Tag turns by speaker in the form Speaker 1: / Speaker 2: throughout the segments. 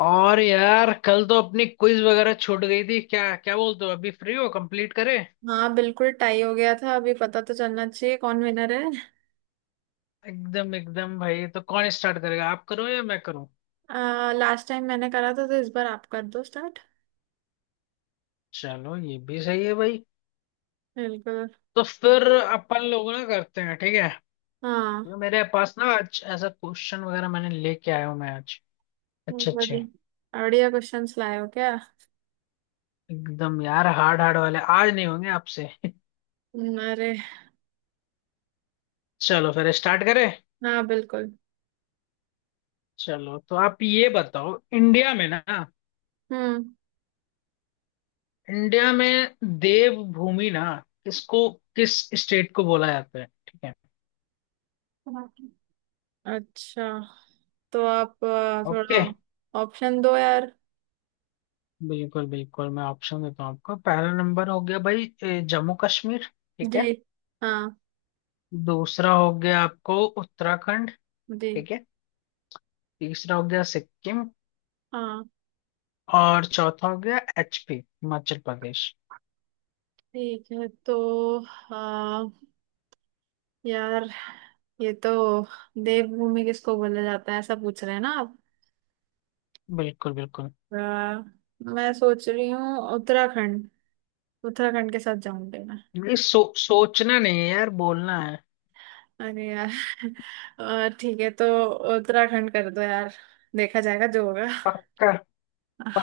Speaker 1: और यार कल तो अपनी क्विज वगैरह छूट गई थी। क्या क्या बोलते हो, अभी फ्री हो? कंप्लीट करें।
Speaker 2: हाँ, बिल्कुल टाई हो गया था। अभी पता तो चलना चाहिए कौन विनर है।
Speaker 1: एकदम एकदम भाई। तो कौन स्टार्ट करेगा, आप करो या मैं करूं?
Speaker 2: लास्ट टाइम मैंने करा था तो इस बार आप कर दो स्टार्ट।
Speaker 1: चलो ये भी सही है भाई।
Speaker 2: बिल्कुल।
Speaker 1: तो फिर अपन लोग ना करते हैं, ठीक है।
Speaker 2: हाँ।
Speaker 1: क्योंकि मेरे पास ना आज ऐसा क्वेश्चन वगैरह मैंने लेके आया हूँ मैं आज। अच्छे अच्छे।
Speaker 2: बढ़िया बढ़िया क्वेश्चंस लाए हो क्या?
Speaker 1: एकदम यार, हार्ड हार्ड वाले आज नहीं होंगे आपसे
Speaker 2: अरे।
Speaker 1: चलो फिर स्टार्ट करें।
Speaker 2: हाँ, बिल्कुल।
Speaker 1: चलो, तो आप ये बताओ, इंडिया में ना,
Speaker 2: हम्म।
Speaker 1: इंडिया में देवभूमि ना किसको किस स्टेट को बोला जाता है, ठीक है।
Speaker 2: अच्छा, तो आप
Speaker 1: ओके।
Speaker 2: थोड़ा ऑप्शन दो यार।
Speaker 1: बिल्कुल बिल्कुल, मैं ऑप्शन देता हूँ आपको। पहला नंबर हो गया भाई ए, जम्मू कश्मीर। ठीक है।
Speaker 2: जी। हाँ।
Speaker 1: दूसरा हो गया आपको उत्तराखंड।
Speaker 2: जी।
Speaker 1: ठीक है। तीसरा हो गया सिक्किम।
Speaker 2: हाँ,
Speaker 1: और चौथा हो गया एचपी, हिमाचल प्रदेश।
Speaker 2: ठीक है तो आ, यार, ये तो देवभूमि किसको बोला जाता है ऐसा पूछ रहे हैं ना आप?
Speaker 1: बिल्कुल बिल्कुल।
Speaker 2: आ, मैं सोच रही हूँ उत्तराखंड। उत्तराखंड के साथ जाऊंगी मैं।
Speaker 1: ये सोचना नहीं है यार, बोलना है।
Speaker 2: अरे यार। ठीक है तो उत्तराखंड कर दो यार। देखा जाएगा जो होगा।
Speaker 1: पक्का।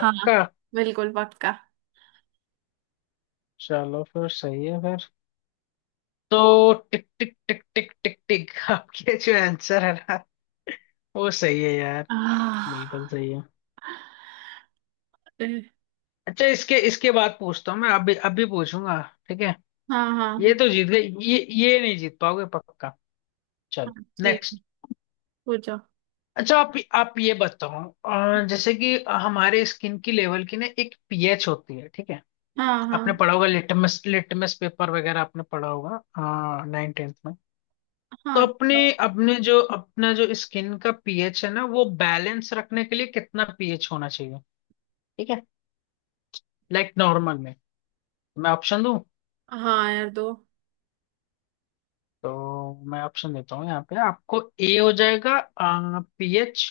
Speaker 2: हाँ। बिल्कुल पक्का।
Speaker 1: चलो फिर सही है फिर। तो टिक टिक टिक टिक टिक टिक आपके जो आंसर है ना, वो सही है यार।
Speaker 2: आह,
Speaker 1: बिल्कुल सही है।
Speaker 2: ए।
Speaker 1: अच्छा इसके इसके बाद पूछता हूँ मैं, अभी अभी पूछूंगा। ठीक है।
Speaker 2: हाँ, हाँ,
Speaker 1: ये
Speaker 2: हाँ।
Speaker 1: तो जीत गए। ये नहीं जीत पाओगे पक्का। चलो।
Speaker 2: हाँ, ठीक है,
Speaker 1: नेक्स्ट।
Speaker 2: पूछो।
Speaker 1: अच्छा, आप ये बताओ, जैसे कि हमारे स्किन की लेवल की ना एक पीएच होती है, ठीक है।
Speaker 2: हाँ, हाँ,
Speaker 1: आपने पढ़ा होगा, लिटमस लिटमस पेपर वगैरह आपने पढ़ा होगा 9th-10th में। तो
Speaker 2: हाँ।
Speaker 1: अपने
Speaker 2: दो।
Speaker 1: अपने जो अपना जो स्किन का पीएच है ना, वो बैलेंस रखने के लिए कितना पीएच होना चाहिए, ठीक है। लाइक नॉर्मल में। मैं ऑप्शन दूं?
Speaker 2: हाँ यार, दो।
Speaker 1: तो मैं ऑप्शन देता हूँ। यहाँ पे आपको ए हो जाएगा पीएच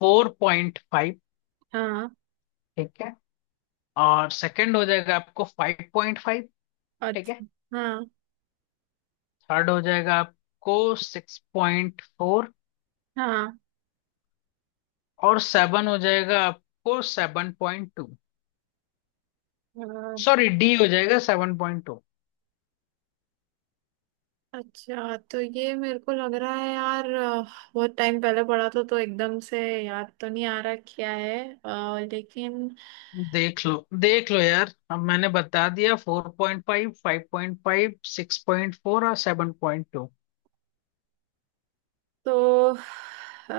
Speaker 1: 4.5।
Speaker 2: हाँ।
Speaker 1: ठीक है। और सेकंड हो जाएगा आपको 5.5। ठीक है।
Speaker 2: अच्छा। हाँ।
Speaker 1: थर्ड हो जाएगा आपको 6.4। और सेवन हो जाएगा आपको 7.2।
Speaker 2: हाँ।
Speaker 1: सॉरी, डी हो जाएगा 7.2।
Speaker 2: अच्छा, तो ये मेरे को लग रहा है यार, बहुत टाइम पहले पढ़ा था तो एकदम से याद तो नहीं आ रहा क्या है। लेकिन
Speaker 1: देख लो, देख लो यार, अब मैंने बता दिया, 4.5, 5.5, 6.4 और 7.2।
Speaker 2: तो अ,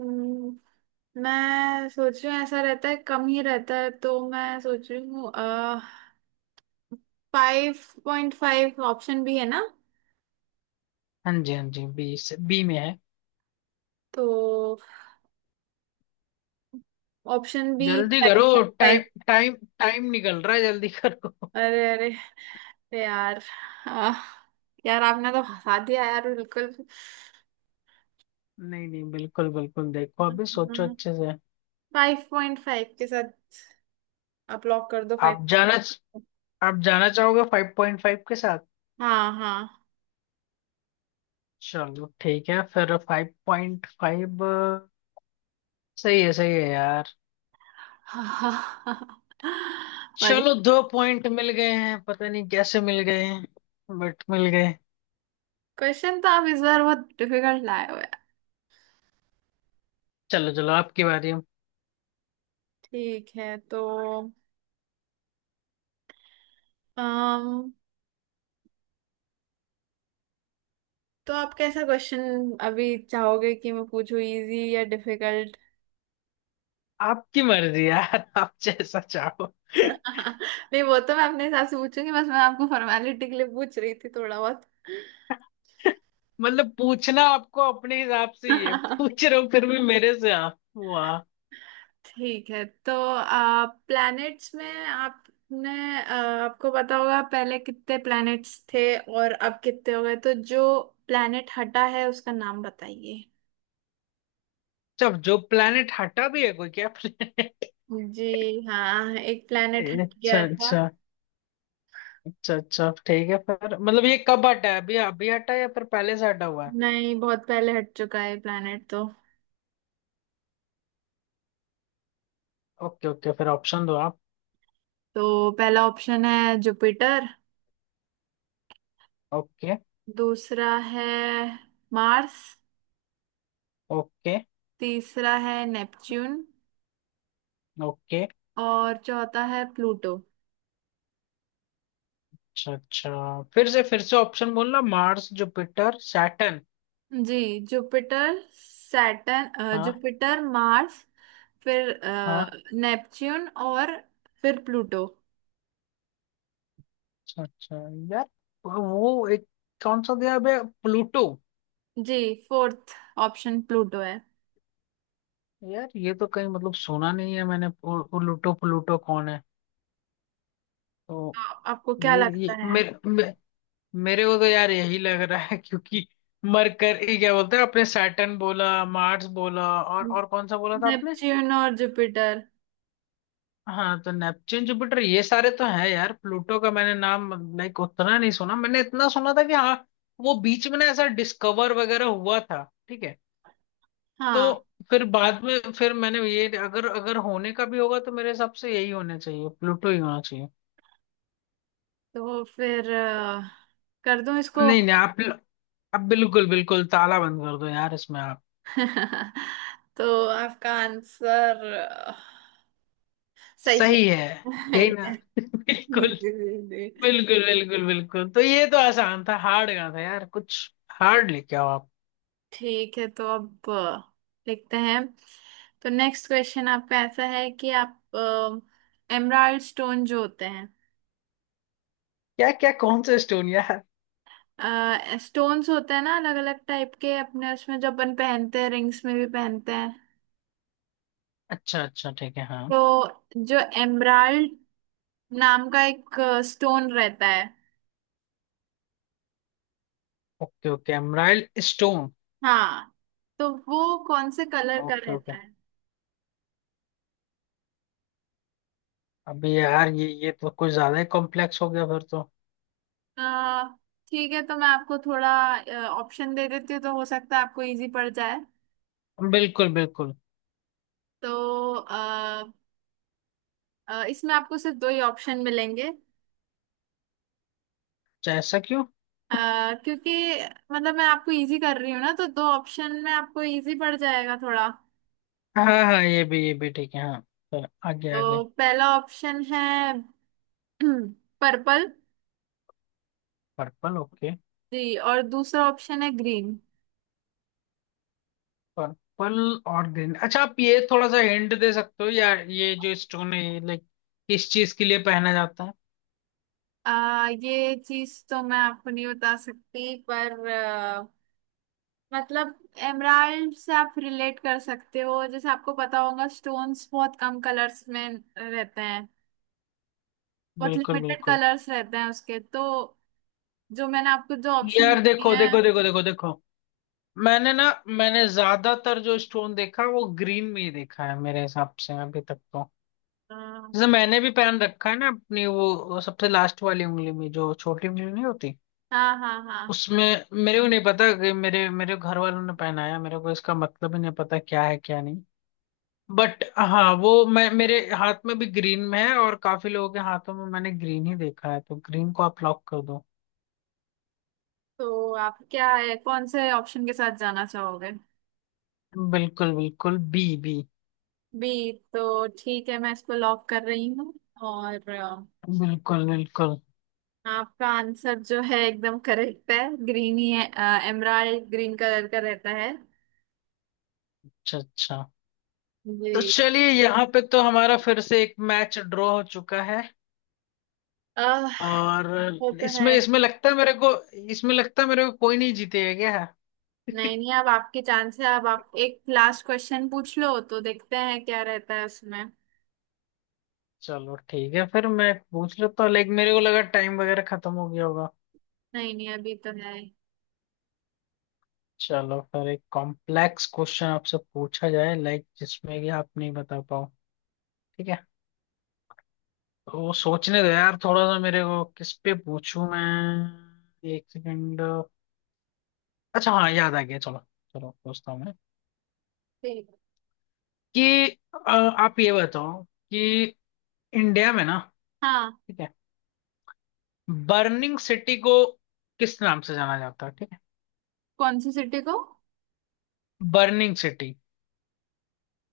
Speaker 2: हम्म, मैं सोच रही हूँ ऐसा रहता है, कम ही रहता है, तो मैं सोच रही हूँ 5.5 ऑप्शन भी है ना।
Speaker 1: हाँ जी, हाँ जी, बी। बी में है।
Speaker 2: तो ऑप्शन भी
Speaker 1: जल्दी करो।
Speaker 2: फाइव।
Speaker 1: टाइम टाइम टाइम निकल रहा है, जल्दी करो।
Speaker 2: अरे, अरे, अरे यार। आह, यार, आपने तो फंसा दिया यार, बिल्कुल।
Speaker 1: नहीं नहीं, बिल्कुल बिल्कुल, देखो, अभी सोचो अच्छे से।
Speaker 2: 5.5 के साथ आप लॉक कर दो फाइव।
Speaker 1: आप जाना आप जाना चाहोगे 5.5 के साथ?
Speaker 2: हाँ, हाँ।
Speaker 1: चलो ठीक है फिर, 5.5। सही है, सही है यार।
Speaker 2: पर
Speaker 1: चलो, दो पॉइंट मिल गए हैं, पता नहीं कैसे मिल गए हैं, बट मिल गए।
Speaker 2: क्वेश्चन तो आप इस बार बहुत डिफिकल्ट लाए हो यार।
Speaker 1: चलो चलो, आपकी बारी है।
Speaker 2: ठीक है तो अम तो आप कैसा क्वेश्चन अभी चाहोगे कि मैं पूछूं, इजी या डिफिकल्ट?
Speaker 1: आपकी मर्जी यार आप जैसा चाहो।
Speaker 2: नहीं, वो तो मैं अपने हिसाब से पूछूंगी, बस मैं आपको फॉर्मेलिटी के लिए पूछ रही थी थोड़ा।
Speaker 1: मतलब पूछना आपको अपने हिसाब से ही है,
Speaker 2: बहुत।
Speaker 1: पूछ रहे हो फिर भी मेरे से आप, वाह।
Speaker 2: ठीक है तो प्लैनेट्स में आपने आ, आपको पता होगा पहले कितने प्लैनेट्स थे और अब कितने हो गए, तो जो प्लैनेट हटा है उसका नाम बताइए।
Speaker 1: जब जो प्लेनेट हटा भी है, कोई क्या planet?
Speaker 2: जी। हाँ, एक प्लैनेट हट
Speaker 1: अच्छा
Speaker 2: गया था।
Speaker 1: अच्छा। अच्छा अच्छा ठीक है फिर, मतलब ये कब हटा है, अभी अभी हटा है या फिर पहले से हटा हुआ है?
Speaker 2: नहीं, बहुत पहले हट चुका है प्लैनेट तो।
Speaker 1: ओके ओके, फिर ऑप्शन दो आप।
Speaker 2: तो पहला ऑप्शन है जुपिटर।
Speaker 1: ओके।
Speaker 2: दूसरा है मार्स।
Speaker 1: ओके।
Speaker 2: तीसरा है नेपच्यून।
Speaker 1: ओके।
Speaker 2: और चौथा है प्लूटो।
Speaker 1: अच्छा अच्छा। फिर से ऑप्शन बोलना। Mars, Jupiter, Saturn.
Speaker 2: जी। जुपिटर, सैटर्न,
Speaker 1: हाँ।
Speaker 2: Jupiter, Mars. फिर
Speaker 1: हाँ।
Speaker 2: नेपच्यून और फिर प्लूटो।
Speaker 1: अच्छा अच्छा यार, वो एक कौन सा दिया बे? प्लूटो?
Speaker 2: जी। फोर्थ ऑप्शन प्लूटो है।
Speaker 1: यार, ये तो कहीं मतलब सुना नहीं है मैंने। प्लूटो, प्लूटो कौन है? तो
Speaker 2: आपको क्या लगता
Speaker 1: ये
Speaker 2: है?
Speaker 1: मेरे मेरे को तो यार यही लग रहा है क्योंकि मरकर ये क्या बोलते हैं, आपने सैटर्न बोला, मार्स बोला, और कौन सा बोला था आपने?
Speaker 2: नेपच्यून और जुपिटर।
Speaker 1: हाँ, तो नेपच्यून, जुपिटर, ये सारे तो हैं यार। प्लूटो का मैंने नाम, लाइक उतना नहीं सुना। मैंने इतना सुना था कि हाँ, वो बीच में ना ऐसा डिस्कवर वगैरह हुआ था, ठीक है। तो
Speaker 2: हाँ,
Speaker 1: फिर बाद में फिर मैंने ये, अगर अगर होने का भी होगा तो मेरे हिसाब से यही होना चाहिए, प्लूटो ही होना चाहिए।
Speaker 2: तो फिर कर दूं इसको?
Speaker 1: नहीं नहीं, आप बिल्कुल बिल्कुल ताला बंद कर दो यार, इसमें आप।
Speaker 2: तो आपका आंसर सही है।
Speaker 1: सही है। यही ना?
Speaker 2: जी, जी,
Speaker 1: बिल्कुल
Speaker 2: जी, जी।
Speaker 1: बिल्कुल बिल्कुल। बिल्कुल, तो ये तो आसान था, हार्ड का था यार कुछ, हार्ड लेके आओ आप।
Speaker 2: ठीक है तो अब देखते हैं। तो नेक्स्ट क्वेश्चन आपका ऐसा है कि आप एमराल्ड स्टोन जो होते हैं,
Speaker 1: क्या क्या कौन सा स्टोन यार?
Speaker 2: स्टोन्स होते हैं ना, अलग अलग टाइप के, अपने उसमें जो अपन पहनते हैं, रिंग्स में भी पहनते हैं।
Speaker 1: अच्छा अच्छा ठीक है हाँ।
Speaker 2: तो जो एमराल्ड नाम का एक स्टोन रहता है।
Speaker 1: Okay okay, emerald stone.
Speaker 2: हाँ। तो वो कौन से कलर का
Speaker 1: ओके ओके।
Speaker 2: रहता है?
Speaker 1: अभी यार, ये तो कुछ ज्यादा ही कॉम्प्लेक्स हो गया फिर तो।
Speaker 2: अ, ठीक है तो मैं आपको थोड़ा ऑप्शन दे देती हूँ, तो हो सकता है आपको इजी पड़ जाए।
Speaker 1: बिल्कुल बिल्कुल।
Speaker 2: तो इसमें आपको सिर्फ दो ही ऑप्शन मिलेंगे।
Speaker 1: अच्छा, ऐसा क्यों?
Speaker 2: क्योंकि मतलब, मैं आपको इजी कर रही हूँ ना, तो दो ऑप्शन में आपको इजी पड़ जाएगा थोड़ा।
Speaker 1: हाँ हाँ हाँ, ये भी ठीक है हाँ। तो आगे आगे।
Speaker 2: तो पहला ऑप्शन है पर्पल।
Speaker 1: पर्पल? ओके।
Speaker 2: जी, और दूसरा ऑप्शन है ग्रीन।
Speaker 1: पर्पल और ग्रीन। अच्छा, आप ये थोड़ा सा हिंट दे सकते हो, या ये जो स्टोन है लाइक किस चीज के लिए पहना जाता है?
Speaker 2: ये चीज तो मैं आपको नहीं बता सकती, पर मतलब, एमराल्ड से आप रिलेट कर सकते हो, जैसे आपको पता होगा स्टोन्स बहुत कम कलर्स में रहते हैं। बहुत
Speaker 1: बिल्कुल
Speaker 2: लिमिटेड
Speaker 1: बिल्कुल।
Speaker 2: कलर्स रहते हैं उसके तो। जो मैंने आपको जो ऑप्शन
Speaker 1: यार
Speaker 2: दिए
Speaker 1: देखो
Speaker 2: हैं।
Speaker 1: देखो देखो देखो देखो, मैंने ज्यादातर जो स्टोन देखा वो ग्रीन में ही देखा है मेरे हिसाब से अभी तक तो।
Speaker 2: हाँ,
Speaker 1: जैसे मैंने भी पहन रखा है ना, अपनी वो सबसे लास्ट वाली उंगली में, जो छोटी उंगली नहीं होती,
Speaker 2: हाँ, हाँ, हाँ।
Speaker 1: उसमें। मेरे को नहीं पता कि मेरे मेरे घर वालों ने पहनाया मेरे को, इसका मतलब ही नहीं पता, क्या है क्या नहीं। बट हाँ, वो मैं मेरे हाथ में भी ग्रीन में है, और काफी लोगों के हाथों में मैंने ग्रीन ही देखा है, तो ग्रीन को आप लॉक कर दो।
Speaker 2: तो आप क्या है, कौन से ऑप्शन के साथ जाना चाहोगे?
Speaker 1: बिल्कुल बिल्कुल, बी। बी।
Speaker 2: बी तो ठीक है, मैं इसको लॉक कर रही हूँ। और
Speaker 1: बिल्कुल बिल्कुल।
Speaker 2: आपका आंसर जो है एकदम करेक्ट है। ग्रीन ही है। एमराल्ड ग्रीन कलर का रहता है।
Speaker 1: अच्छा अच्छा। तो
Speaker 2: जी।
Speaker 1: चलिए यहाँ पे तो हमारा फिर से एक मैच ड्रॉ हो चुका है।
Speaker 2: आह
Speaker 1: और
Speaker 2: वो तो है।
Speaker 1: इसमें इसमें लगता है मेरे को इसमें लगता है मेरे को कोई नहीं जीतेगा क्या?
Speaker 2: नहीं, नहीं, अब आपकी चांस है, अब आप एक लास्ट क्वेश्चन पूछ लो तो देखते हैं क्या रहता है उसमें।
Speaker 1: चलो ठीक है फिर, मैं पूछ लेता हूँ। लाइक मेरे को लगा टाइम वगैरह खत्म हो गया होगा।
Speaker 2: नहीं, नहीं, अभी तो है।
Speaker 1: चलो फिर एक कॉम्प्लेक्स क्वेश्चन आपसे पूछा जाए, लाइक जिसमें कि आप नहीं बता पाओ। ठीक है। तो वो सोचने दो यार थोड़ा सा मेरे को, किस पे पूछूं मैं, एक सेकंड। अच्छा हाँ याद आ गया, चलो। चलो पूछता हूँ मैं
Speaker 2: ठीक।
Speaker 1: कि आप ये बताओ कि इंडिया में ना,
Speaker 2: हाँ,
Speaker 1: ठीक है, बर्निंग सिटी को किस नाम से जाना जाता है, ठीक है।
Speaker 2: कौन सी सिटी को?
Speaker 1: Burning city.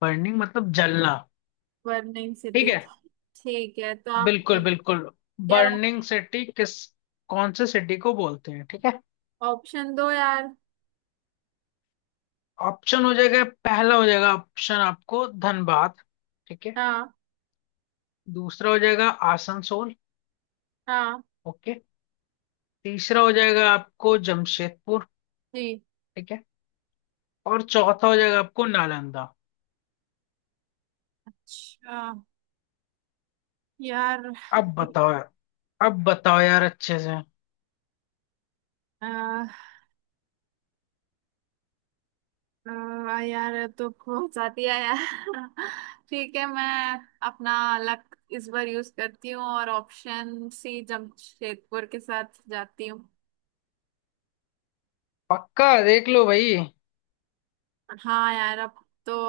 Speaker 1: बर्निंग मतलब जलना।
Speaker 2: वर्निंग
Speaker 1: ठीक
Speaker 2: सिटी।
Speaker 1: है।
Speaker 2: ठीक है तो आप
Speaker 1: बिल्कुल बिल्कुल।
Speaker 2: यार,
Speaker 1: बर्निंग सिटी किस कौन से सिटी को बोलते हैं, ठीक है।
Speaker 2: ऑप्शन दो यार।
Speaker 1: ऑप्शन हो जाएगा, पहला हो जाएगा ऑप्शन आपको धनबाद, ठीक है।
Speaker 2: हाँ,
Speaker 1: दूसरा हो जाएगा आसनसोल।
Speaker 2: हाँ।
Speaker 1: ओके। तीसरा हो जाएगा आपको जमशेदपुर,
Speaker 2: जी।
Speaker 1: ठीक है। और चौथा हो जाएगा आपको नालंदा।
Speaker 2: अच्छा यार,
Speaker 1: अब बताओ यार अब बताओ यार अच्छे से।
Speaker 2: आ, आ, यार ये तो बहुत फंसाती है यार। ठीक है, मैं अपना लक इस बार यूज करती हूँ और ऑप्शन सी जमशेदपुर के साथ जाती हूँ।
Speaker 1: पक्का? देख लो भाई।
Speaker 2: हाँ यार, अब तो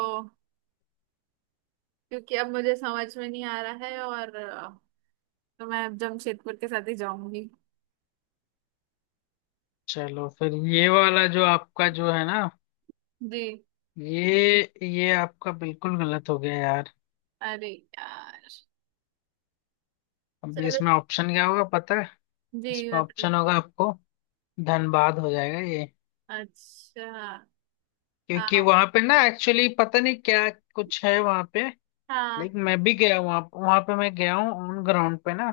Speaker 2: क्योंकि अब मुझे समझ में नहीं आ रहा है, और तो मैं अब जमशेदपुर के साथ ही जाऊंगी।
Speaker 1: चलो फिर ये वाला जो आपका जो है ना,
Speaker 2: जी।
Speaker 1: ये ये आपका बिल्कुल गलत हो गया यार।
Speaker 2: अरे यार।
Speaker 1: अब
Speaker 2: चलो।
Speaker 1: इसमें ऑप्शन क्या होगा पता है?
Speaker 2: जी,
Speaker 1: इसमें
Speaker 2: बताइए।
Speaker 1: ऑप्शन होगा आपको धनबाद हो जाएगा ये।
Speaker 2: अच्छा। हाँ,
Speaker 1: क्योंकि
Speaker 2: हाँ,
Speaker 1: वहां पे ना एक्चुअली पता नहीं क्या कुछ है वहां पे,
Speaker 2: हाँ,
Speaker 1: लेकिन मैं भी गया वहां, पे मैं गया हूँ ऑन ग्राउंड पे ना।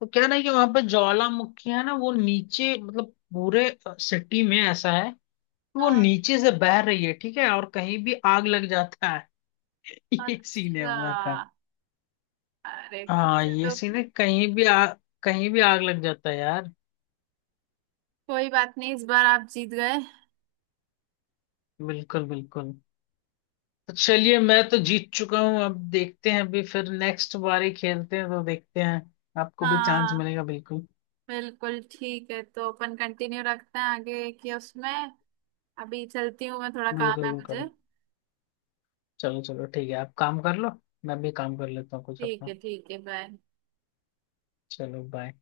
Speaker 1: तो क्या ना कि वहां पे ज्वालामुखी है ना, वो नीचे मतलब पूरे सिटी में ऐसा है कि वो
Speaker 2: हाँ।
Speaker 1: नीचे से बह रही है, ठीक है, और कहीं भी आग लग जाता है। ये सीन है
Speaker 2: अच्छा।
Speaker 1: उधर का।
Speaker 2: अरे,
Speaker 1: हाँ,
Speaker 2: कुछ
Speaker 1: ये
Speaker 2: तो।
Speaker 1: सीन है, कहीं भी कहीं भी आग लग जाता है यार।
Speaker 2: कोई बात नहीं, इस बार आप जीत गए।
Speaker 1: बिल्कुल बिल्कुल। तो चलिए, मैं तो जीत चुका हूँ, अब देखते हैं, अभी फिर नेक्स्ट बारी खेलते हैं तो देखते हैं, आपको भी चांस
Speaker 2: हाँ।
Speaker 1: मिलेगा बिल्कुल।
Speaker 2: बिल्कुल, ठीक है तो अपन कंटिन्यू रखते हैं आगे कि उसमें अभी चलती हूँ मैं, थोड़ा काम
Speaker 1: बिल्कुल
Speaker 2: है मुझे।
Speaker 1: बिल्कुल। चलो चलो ठीक है, आप काम कर लो, मैं भी काम कर लेता हूँ कुछ
Speaker 2: ठीक है,
Speaker 1: अपना।
Speaker 2: ठीक है, बाय।
Speaker 1: चलो बाय।